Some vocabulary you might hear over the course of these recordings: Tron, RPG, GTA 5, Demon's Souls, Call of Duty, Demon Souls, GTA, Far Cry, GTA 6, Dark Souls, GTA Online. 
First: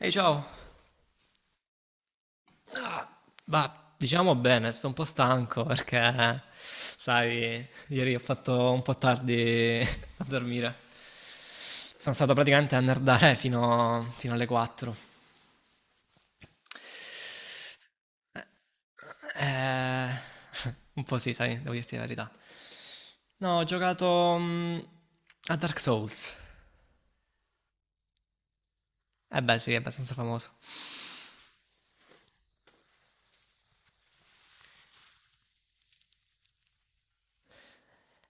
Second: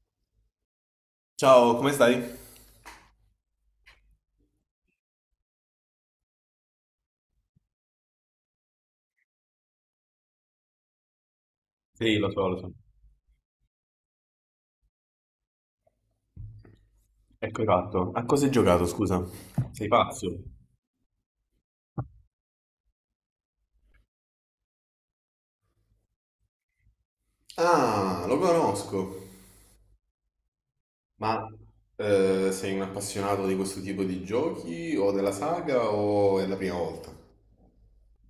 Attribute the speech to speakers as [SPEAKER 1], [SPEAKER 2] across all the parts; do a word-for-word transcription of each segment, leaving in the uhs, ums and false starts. [SPEAKER 1] Ehi, ciao.
[SPEAKER 2] Ciao, come stai?
[SPEAKER 1] Ah, bah, diciamo bene, sto un po' stanco perché, sai, ieri ho fatto un po' tardi a dormire. Sono
[SPEAKER 2] Sì, lo
[SPEAKER 1] stato
[SPEAKER 2] so, lo so.
[SPEAKER 1] praticamente a nerdare fino, fino alle quattro.
[SPEAKER 2] Ecco fatto. A cosa hai giocato, scusa? Sei
[SPEAKER 1] Eh,
[SPEAKER 2] pazzo.
[SPEAKER 1] un po' sì, sai, devo dirti la verità. No, ho giocato mm, a Dark Souls.
[SPEAKER 2] Ah, lo conosco.
[SPEAKER 1] Eh beh, sì, è abbastanza famoso.
[SPEAKER 2] Ma eh, Sei un appassionato di questo tipo di giochi o della saga o è la prima volta?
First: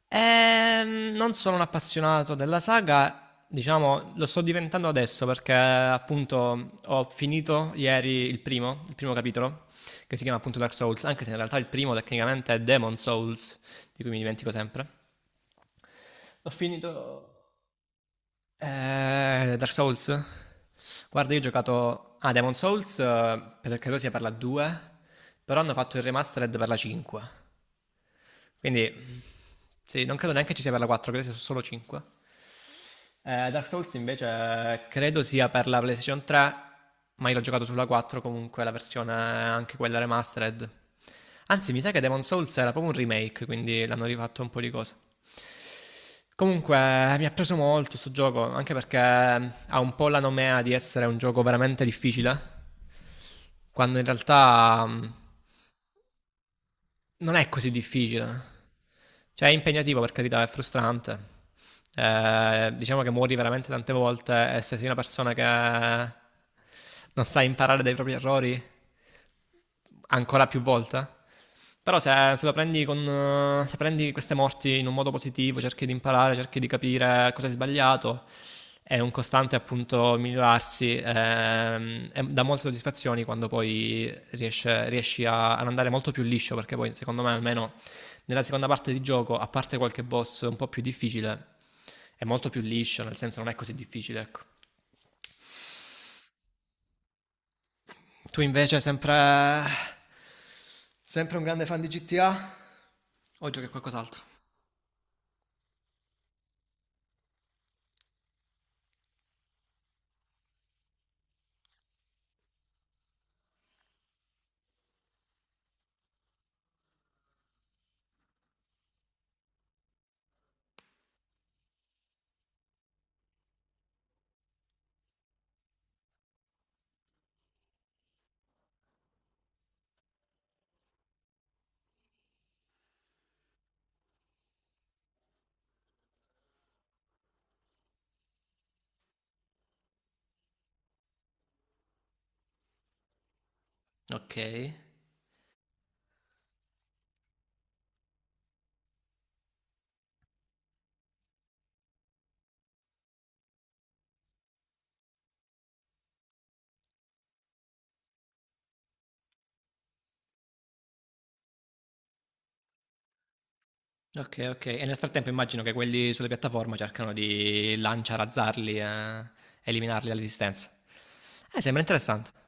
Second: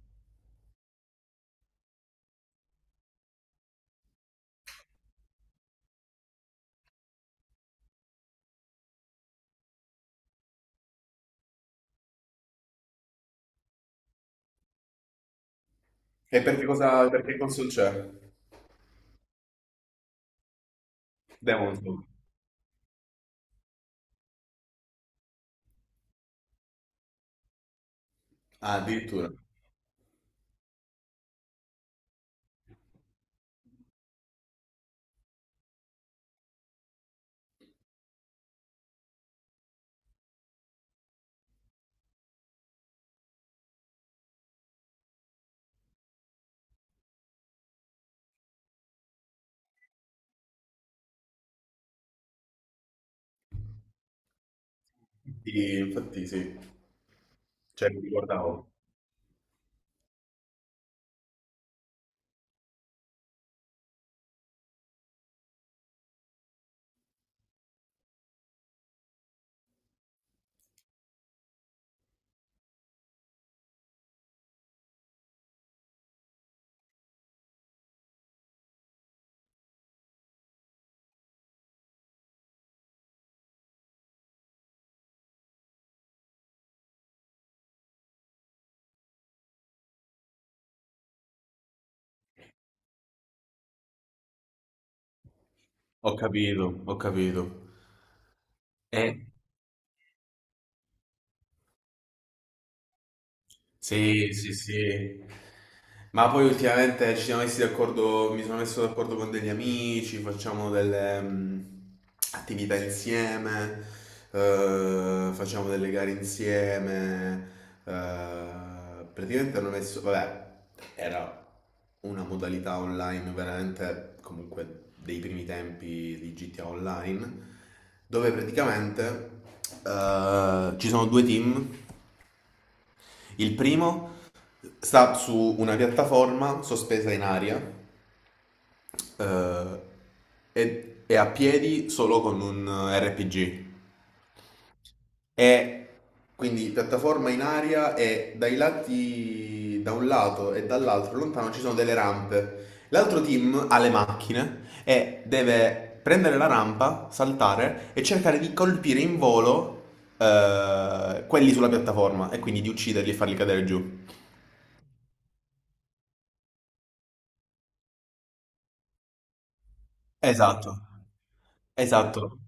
[SPEAKER 1] Ehm, non sono un appassionato della saga, diciamo, lo sto diventando adesso perché appunto ho finito ieri il primo, il primo capitolo, che si chiama appunto Dark Souls, anche se in realtà il primo tecnicamente è Demon Souls, di cui mi dimentico sempre.
[SPEAKER 2] E
[SPEAKER 1] Ho
[SPEAKER 2] perché
[SPEAKER 1] finito
[SPEAKER 2] cosa, perché console c'è?
[SPEAKER 1] eh, Dark Souls. Guarda, io ho
[SPEAKER 2] Demon's Souls.
[SPEAKER 1] giocato a Demon Souls, eh, per- credo sia per la due, però hanno fatto il remastered per la cinque.
[SPEAKER 2] Ah,
[SPEAKER 1] Quindi
[SPEAKER 2] addirittura.
[SPEAKER 1] sì, non credo neanche ci sia per la quattro, credo sia solo cinque. Eh, Dark Souls invece credo sia per la PlayStation tre, ma io l'ho giocato sulla quattro comunque, la versione anche quella remastered. Anzi, mi sa che Demon Souls era proprio un remake, quindi l'hanno rifatto un po' di cose. Comunque eh, mi ha preso molto sto gioco, anche perché mm, ha un po' la nomea di essere un gioco veramente difficile, quando in realtà mh,
[SPEAKER 2] Sì, infatti sì.
[SPEAKER 1] non è così
[SPEAKER 2] Cioè, mi
[SPEAKER 1] difficile.
[SPEAKER 2] ricordavo.
[SPEAKER 1] Cioè è impegnativo per carità, è frustrante. Eh, diciamo che muori veramente tante volte e se sei una persona che non sa imparare dai propri errori ancora più volte. Però se, se lo prendi con, eh, se prendi queste morti in un modo positivo, cerchi di imparare, cerchi di capire cosa hai sbagliato, è un costante appunto migliorarsi, ehm, e dà molte soddisfazioni quando poi riesce- riesci a, ad andare molto più liscio, perché poi secondo me almeno nella seconda parte di gioco, a parte qualche boss un po' più difficile, è molto più liscio, nel senso non è così difficile, ecco.
[SPEAKER 2] Ho capito, ho capito.
[SPEAKER 1] Tu invece
[SPEAKER 2] Eh,
[SPEAKER 1] sempre...
[SPEAKER 2] E,
[SPEAKER 1] Sempre un grande fan di G T A? O giochi a qualcos'altro?
[SPEAKER 2] Sì, sì, sì. Ma poi ultimamente ci siamo messi d'accordo, mi sono messo d'accordo con degli amici, facciamo delle mh, attività insieme, eh, facciamo delle gare insieme. Eh, praticamente hanno messo, vabbè, era una modalità online veramente comunque dei primi tempi di G T A Online, dove praticamente eh, ci sono due team. Il primo sta su una piattaforma sospesa in aria eh, e è a piedi solo con un R P G.
[SPEAKER 1] Ok.
[SPEAKER 2] È quindi piattaforma in aria e dai lati, da un lato e dall'altro lontano ci sono delle rampe. L'altro team ha le macchine e deve prendere la rampa, saltare e cercare di colpire in volo, eh, quelli sulla piattaforma, e quindi di ucciderli e farli cadere giù.
[SPEAKER 1] Ok, ok. E nel frattempo immagino che quelli sulle piattaforme cercano di lanciarazzarli e eliminarli dall'esistenza.
[SPEAKER 2] Esatto.
[SPEAKER 1] Eh, sembra interessante.
[SPEAKER 2] Esatto.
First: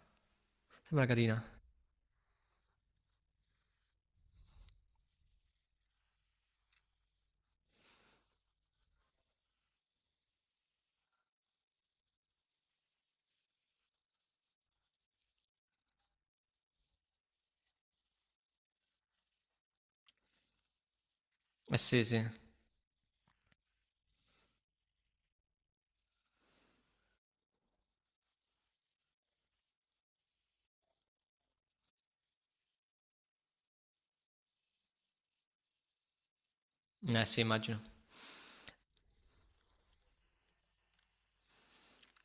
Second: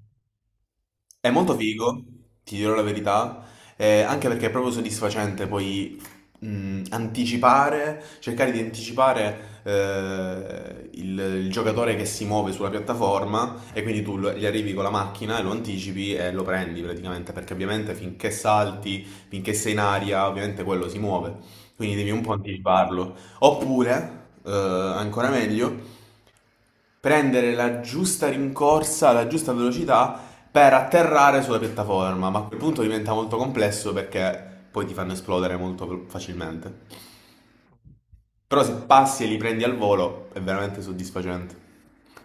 [SPEAKER 1] Sembra
[SPEAKER 2] È
[SPEAKER 1] carina.
[SPEAKER 2] molto figo, ti dirò la verità, eh, anche perché è proprio soddisfacente poi mh, anticipare, cercare di anticipare eh, il, il giocatore che si muove sulla piattaforma, e quindi tu lo- gli arrivi con la macchina e lo anticipi e lo prendi praticamente, perché ovviamente finché salti, finché sei in aria, ovviamente quello si muove,
[SPEAKER 1] Eh
[SPEAKER 2] quindi
[SPEAKER 1] sì,
[SPEAKER 2] devi un
[SPEAKER 1] sì.
[SPEAKER 2] po' anticiparlo. Oppure, eh, ancora meglio, prendere la giusta rincorsa, la giusta velocità per atterrare sulla piattaforma, ma a quel punto diventa molto complesso perché poi ti fanno esplodere molto facilmente.
[SPEAKER 1] Eh sì, immagino.
[SPEAKER 2] Però se passi e li prendi al volo è veramente soddisfacente.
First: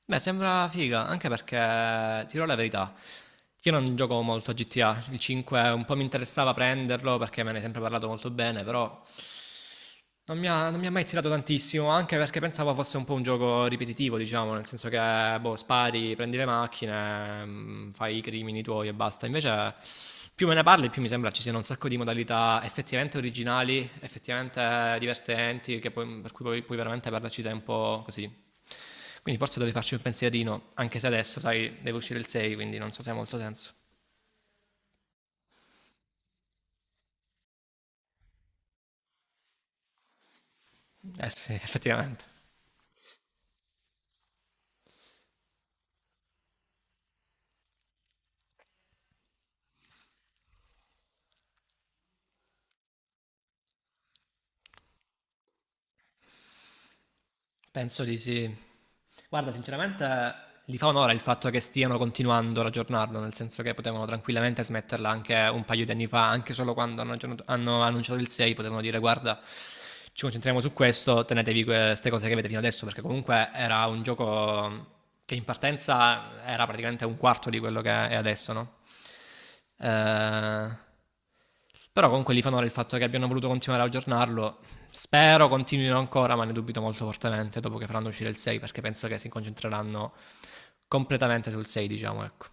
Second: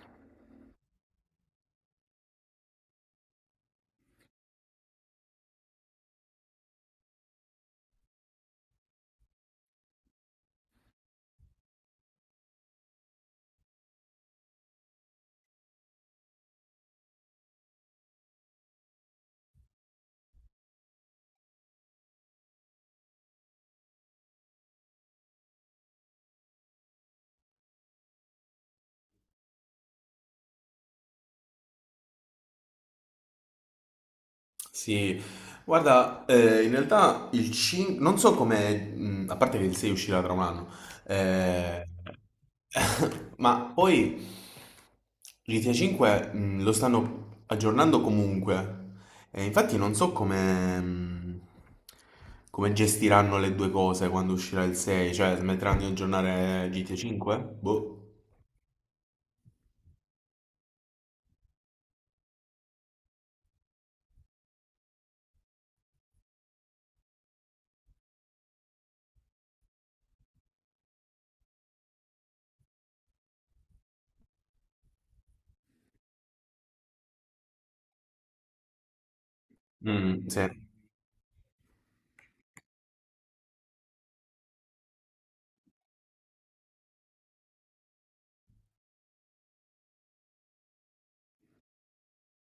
[SPEAKER 1] Beh, sembra figa, anche perché ti dirò la verità. Io non gioco molto a G T A, il cinque un po' mi interessava prenderlo perché me ne hai sempre parlato molto bene, però non mi ha, non mi ha mai tirato tantissimo, anche perché pensavo fosse un po' un gioco ripetitivo, diciamo, nel senso che boh, spari, prendi le macchine, mm, fai i crimini tuoi e basta. Invece più me ne parli, più mi sembra ci siano un sacco di modalità effettivamente originali, effettivamente divertenti, che poi- per cui puoi, puoi veramente perderci tempo così. Quindi forse dovevi farci un pensierino, anche se adesso, sai, deve uscire il sei, quindi non so se ha molto senso.
[SPEAKER 2] Sì, guarda, eh, in realtà il cinque, non so come, mh, a parte che il sei uscirà tra un anno,
[SPEAKER 1] Eh sì,
[SPEAKER 2] eh,
[SPEAKER 1] effettivamente.
[SPEAKER 2] ma poi G T A cinque mh, lo stanno aggiornando comunque, e infatti non so come, mh, come gestiranno le due cose quando uscirà il sei. Cioè, smetteranno di aggiornare G T A cinque?
[SPEAKER 1] Penso
[SPEAKER 2] Boh.
[SPEAKER 1] di sì. Guarda, sinceramente gli fa onore il fatto che stiano continuando ad aggiornarlo, nel senso che potevano tranquillamente smetterla anche un paio di anni fa, anche solo quando hanno, aggiornato- hanno annunciato il sei, potevano dire guarda, ci concentriamo su questo, tenetevi queste cose che avete fino adesso, perché comunque era un gioco che in partenza era praticamente un quarto di quello che è adesso, no?
[SPEAKER 2] Mm, sì.
[SPEAKER 1] Eh, Però comunque gli fa onore il fatto che abbiano voluto continuare ad aggiornarlo. Spero continuino ancora, ma ne dubito molto fortemente dopo che faranno uscire il sei, perché penso che si concentreranno completamente sul sei, diciamo, ecco.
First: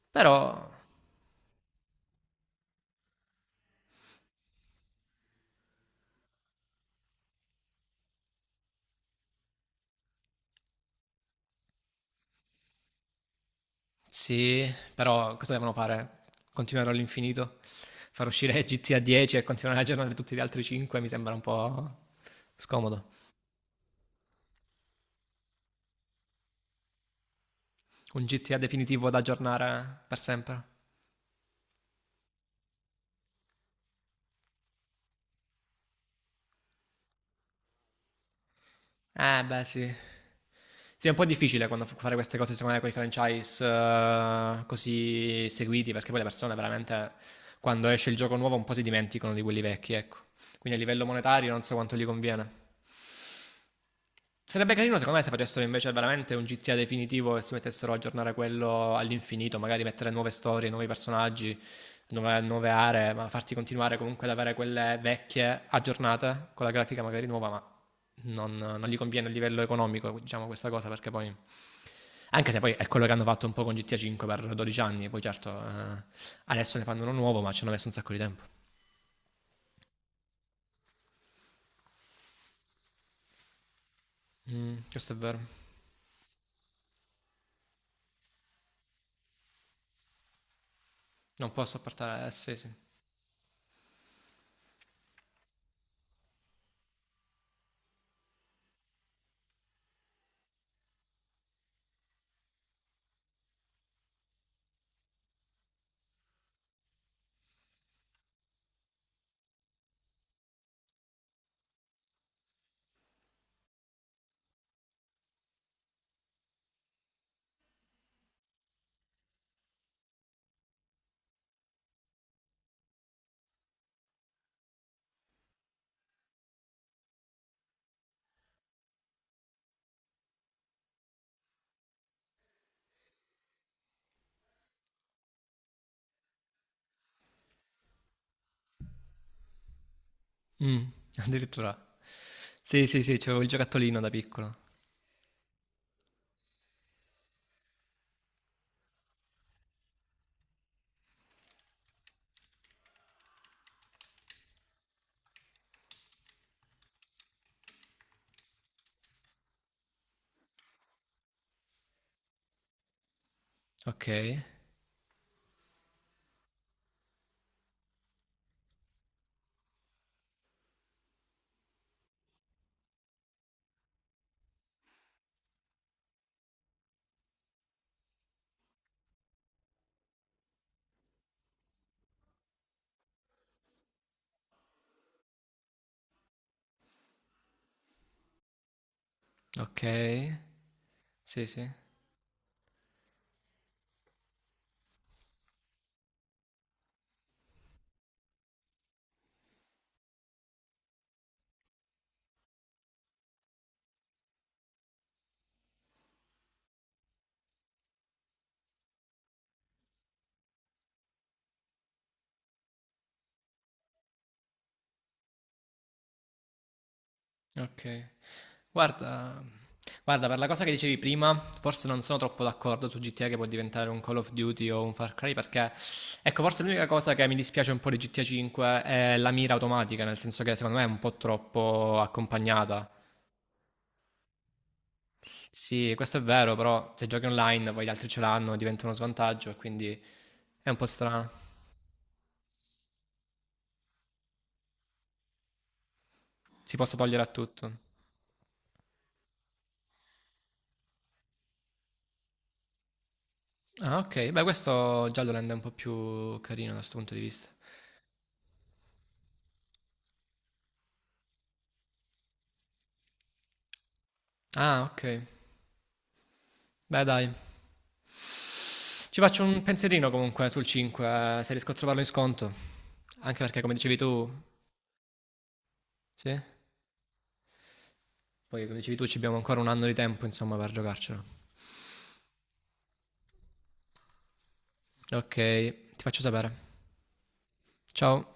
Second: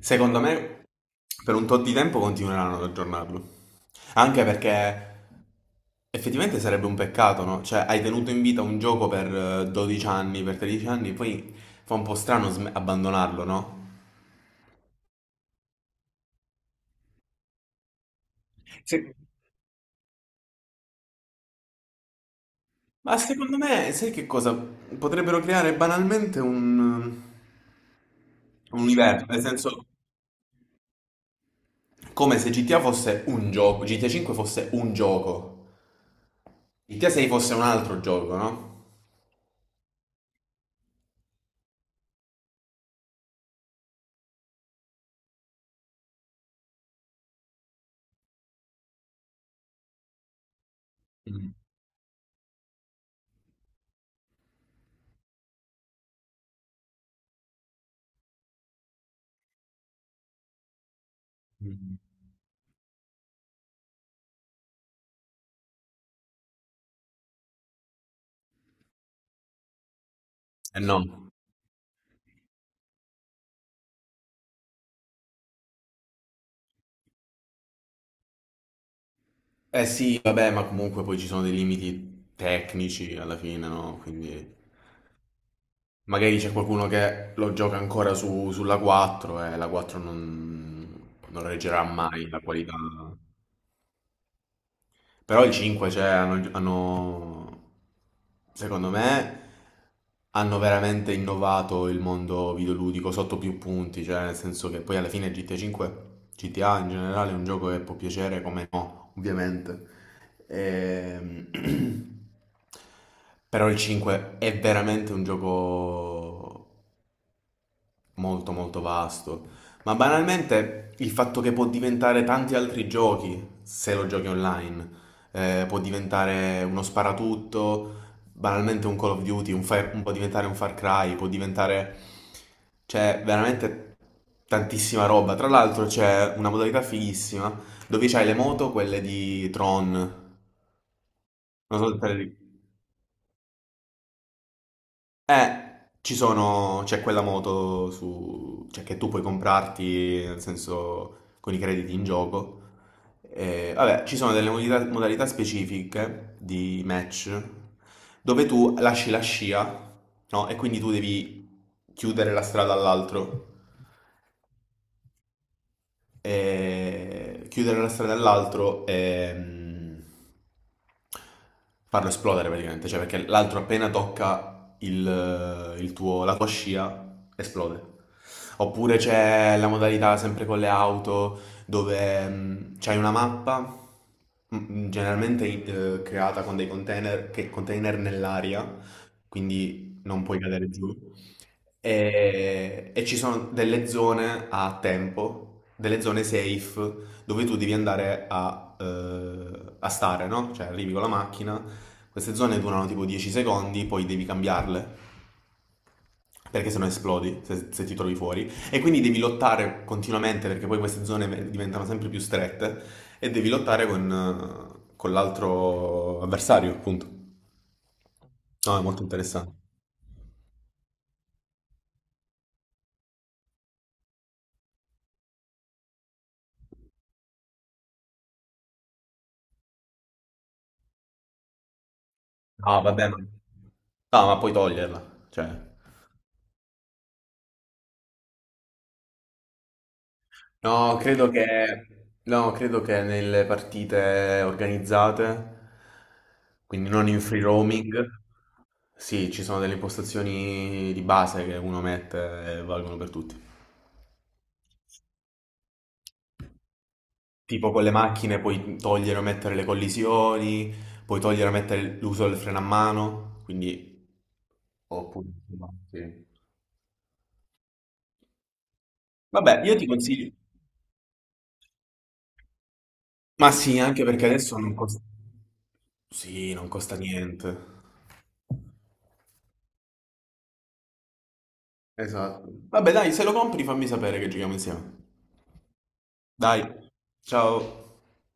[SPEAKER 2] Secondo
[SPEAKER 1] Però,
[SPEAKER 2] me, per un tot di tempo continueranno ad aggiornarlo. Anche perché effettivamente sarebbe un peccato, no? Cioè, hai tenuto in vita un gioco per eh, dodici anni, per tredici anni, poi fa un po' strano sm- abbandonarlo, no?
[SPEAKER 1] sì, però cosa devono fare? Continuare all'infinito? Far uscire G T A
[SPEAKER 2] Sì.
[SPEAKER 1] dieci e continuare ad aggiornare tutti gli altri cinque mi sembra un po' scomodo.
[SPEAKER 2] Ma secondo me, sai che cosa? Potrebbero creare banalmente un, un
[SPEAKER 1] Un G T A definitivo da
[SPEAKER 2] universo, nel senso,
[SPEAKER 1] aggiornare per sempre.
[SPEAKER 2] come se G T A fosse un gioco, G T A cinque fosse un gioco, G T A sei fosse un altro gioco, no?
[SPEAKER 1] Eh, beh, sì. Sì, è un po' difficile quando f- fare queste cose, secondo me, con i franchise eh, così seguiti, perché poi le persone veramente, quando esce il gioco nuovo, un po' si dimenticano di quelli vecchi, ecco. Quindi a livello monetario
[SPEAKER 2] Mm.
[SPEAKER 1] non so quanto gli conviene. Sarebbe carino secondo me se facessero invece veramente un G T A definitivo e si mettessero a aggiornare quello all'infinito, magari mettere nuove storie, nuovi personaggi, nuove, nuove aree, ma farti continuare comunque ad avere quelle vecchie aggiornate con la grafica magari nuova, ma non, non gli conviene a livello economico, diciamo questa
[SPEAKER 2] Eh
[SPEAKER 1] cosa, perché
[SPEAKER 2] no.
[SPEAKER 1] poi... Anche se poi è quello che hanno fatto un po' con G T A cinque per dodici anni, poi certo eh, adesso ne fanno uno nuovo, ma ci hanno messo un sacco di tempo.
[SPEAKER 2] Eh sì, vabbè, ma comunque poi ci sono dei limiti tecnici alla fine, no? Quindi
[SPEAKER 1] Mm, questo è vero.
[SPEAKER 2] magari c'è qualcuno che lo gioca ancora su- sulla quattro, e la quattro non, non
[SPEAKER 1] Non posso
[SPEAKER 2] reggerà
[SPEAKER 1] portare...
[SPEAKER 2] mai
[SPEAKER 1] Eh,
[SPEAKER 2] la
[SPEAKER 1] sì, sì.
[SPEAKER 2] qualità. Però i cinque, cioè, hanno, hanno- secondo me, hanno veramente innovato il mondo videoludico sotto più punti. Cioè, nel senso che poi alla fine G T A cinque, G T A in generale è un gioco che può piacere come no, ovviamente. Ehm, Però il cinque è veramente un gioco molto molto vasto, ma banalmente il fatto che può diventare tanti altri giochi se lo giochi online. Eh, può diventare uno sparatutto, banalmente un Call of Duty, un Far- può diventare un Far Cry, può diventare... C'è veramente tantissima roba. Tra l'altro c'è una modalità fighissima dove c'hai le moto, quelle di Tron. Non
[SPEAKER 1] Mm, addirittura.
[SPEAKER 2] so se te le
[SPEAKER 1] Sì, sì, sì, c'avevo il giocattolino da piccolo.
[SPEAKER 2] Eh, ci sono, c'è quella moto su, cioè, che tu puoi comprarti, nel senso, con i crediti in gioco. Eh, vabbè, ci sono delle modalità, modalità specifiche di match dove tu lasci la scia, no? E quindi tu devi chiudere la strada all'altro,
[SPEAKER 1] Ok,
[SPEAKER 2] e chiudere una strada all'altro e mm, farlo esplodere praticamente. Cioè, perché l'altro appena tocca il, il tuo, la tua scia esplode. Oppure c'è la modalità sempre con le auto dove mm, c'hai una mappa, mm, mm, generalmente eh, creata con dei container, che container nell'aria,
[SPEAKER 1] ok.
[SPEAKER 2] quindi non puoi cadere giù.
[SPEAKER 1] Sì, sì.
[SPEAKER 2] E, e ci sono delle zone a tempo, delle zone safe, dove tu devi andare a, eh, a stare, no? Cioè arrivi con la macchina, queste zone durano tipo dieci secondi, poi devi cambiarle, perché sennò esplodi se, se ti trovi fuori. E quindi devi lottare continuamente, perché poi queste zone ve- diventano sempre più strette, e devi lottare con, eh, con l'altro avversario, appunto.
[SPEAKER 1] Ok.
[SPEAKER 2] No, è molto
[SPEAKER 1] Guarda,
[SPEAKER 2] interessante.
[SPEAKER 1] guarda, per la cosa che dicevi prima, forse non sono troppo d'accordo su G T A che può diventare un Call of Duty o un Far Cry perché ecco, forse l'unica cosa che mi dispiace un po' di G T A cinque è la mira automatica, nel senso che secondo me è un po' troppo
[SPEAKER 2] Ah,
[SPEAKER 1] accompagnata.
[SPEAKER 2] va bene. No, ma puoi toglierla, cioè...
[SPEAKER 1] Sì, questo è vero, però se giochi online, poi gli altri ce l'hanno, diventa uno svantaggio e quindi è un po'
[SPEAKER 2] No, credo
[SPEAKER 1] strano.
[SPEAKER 2] che, no, credo che nelle partite organizzate,
[SPEAKER 1] Si
[SPEAKER 2] quindi
[SPEAKER 1] possa
[SPEAKER 2] non in
[SPEAKER 1] togliere a
[SPEAKER 2] free
[SPEAKER 1] tutto.
[SPEAKER 2] roaming, sì, ci sono delle impostazioni di base che uno mette e valgono per tutti.
[SPEAKER 1] Ah, ok. Beh, questo già lo rende un po' più carino da questo punto di vista.
[SPEAKER 2] Tipo con le macchine puoi togliere o mettere le collisioni, puoi togliere o mettere l'uso del freno a mano, quindi...
[SPEAKER 1] Ah, ok.
[SPEAKER 2] Oppure, insomma, sì.
[SPEAKER 1] Beh, dai. Ci faccio un
[SPEAKER 2] Vabbè, io ti
[SPEAKER 1] pensierino
[SPEAKER 2] consiglio.
[SPEAKER 1] comunque sul cinque, eh, se riesco a trovarlo in sconto. Anche
[SPEAKER 2] Ma
[SPEAKER 1] perché, come
[SPEAKER 2] sì,
[SPEAKER 1] dicevi
[SPEAKER 2] anche perché
[SPEAKER 1] tu,
[SPEAKER 2] adesso non costa...
[SPEAKER 1] sì?
[SPEAKER 2] Sì, non costa niente.
[SPEAKER 1] Poi, come dicevi tu, ci abbiamo ancora un anno di tempo, insomma, per giocarcelo.
[SPEAKER 2] Esatto. Vabbè, dai, se lo compri fammi sapere che giochiamo insieme.
[SPEAKER 1] Ok, ti faccio sapere.
[SPEAKER 2] Dai, ciao.
[SPEAKER 1] Ciao.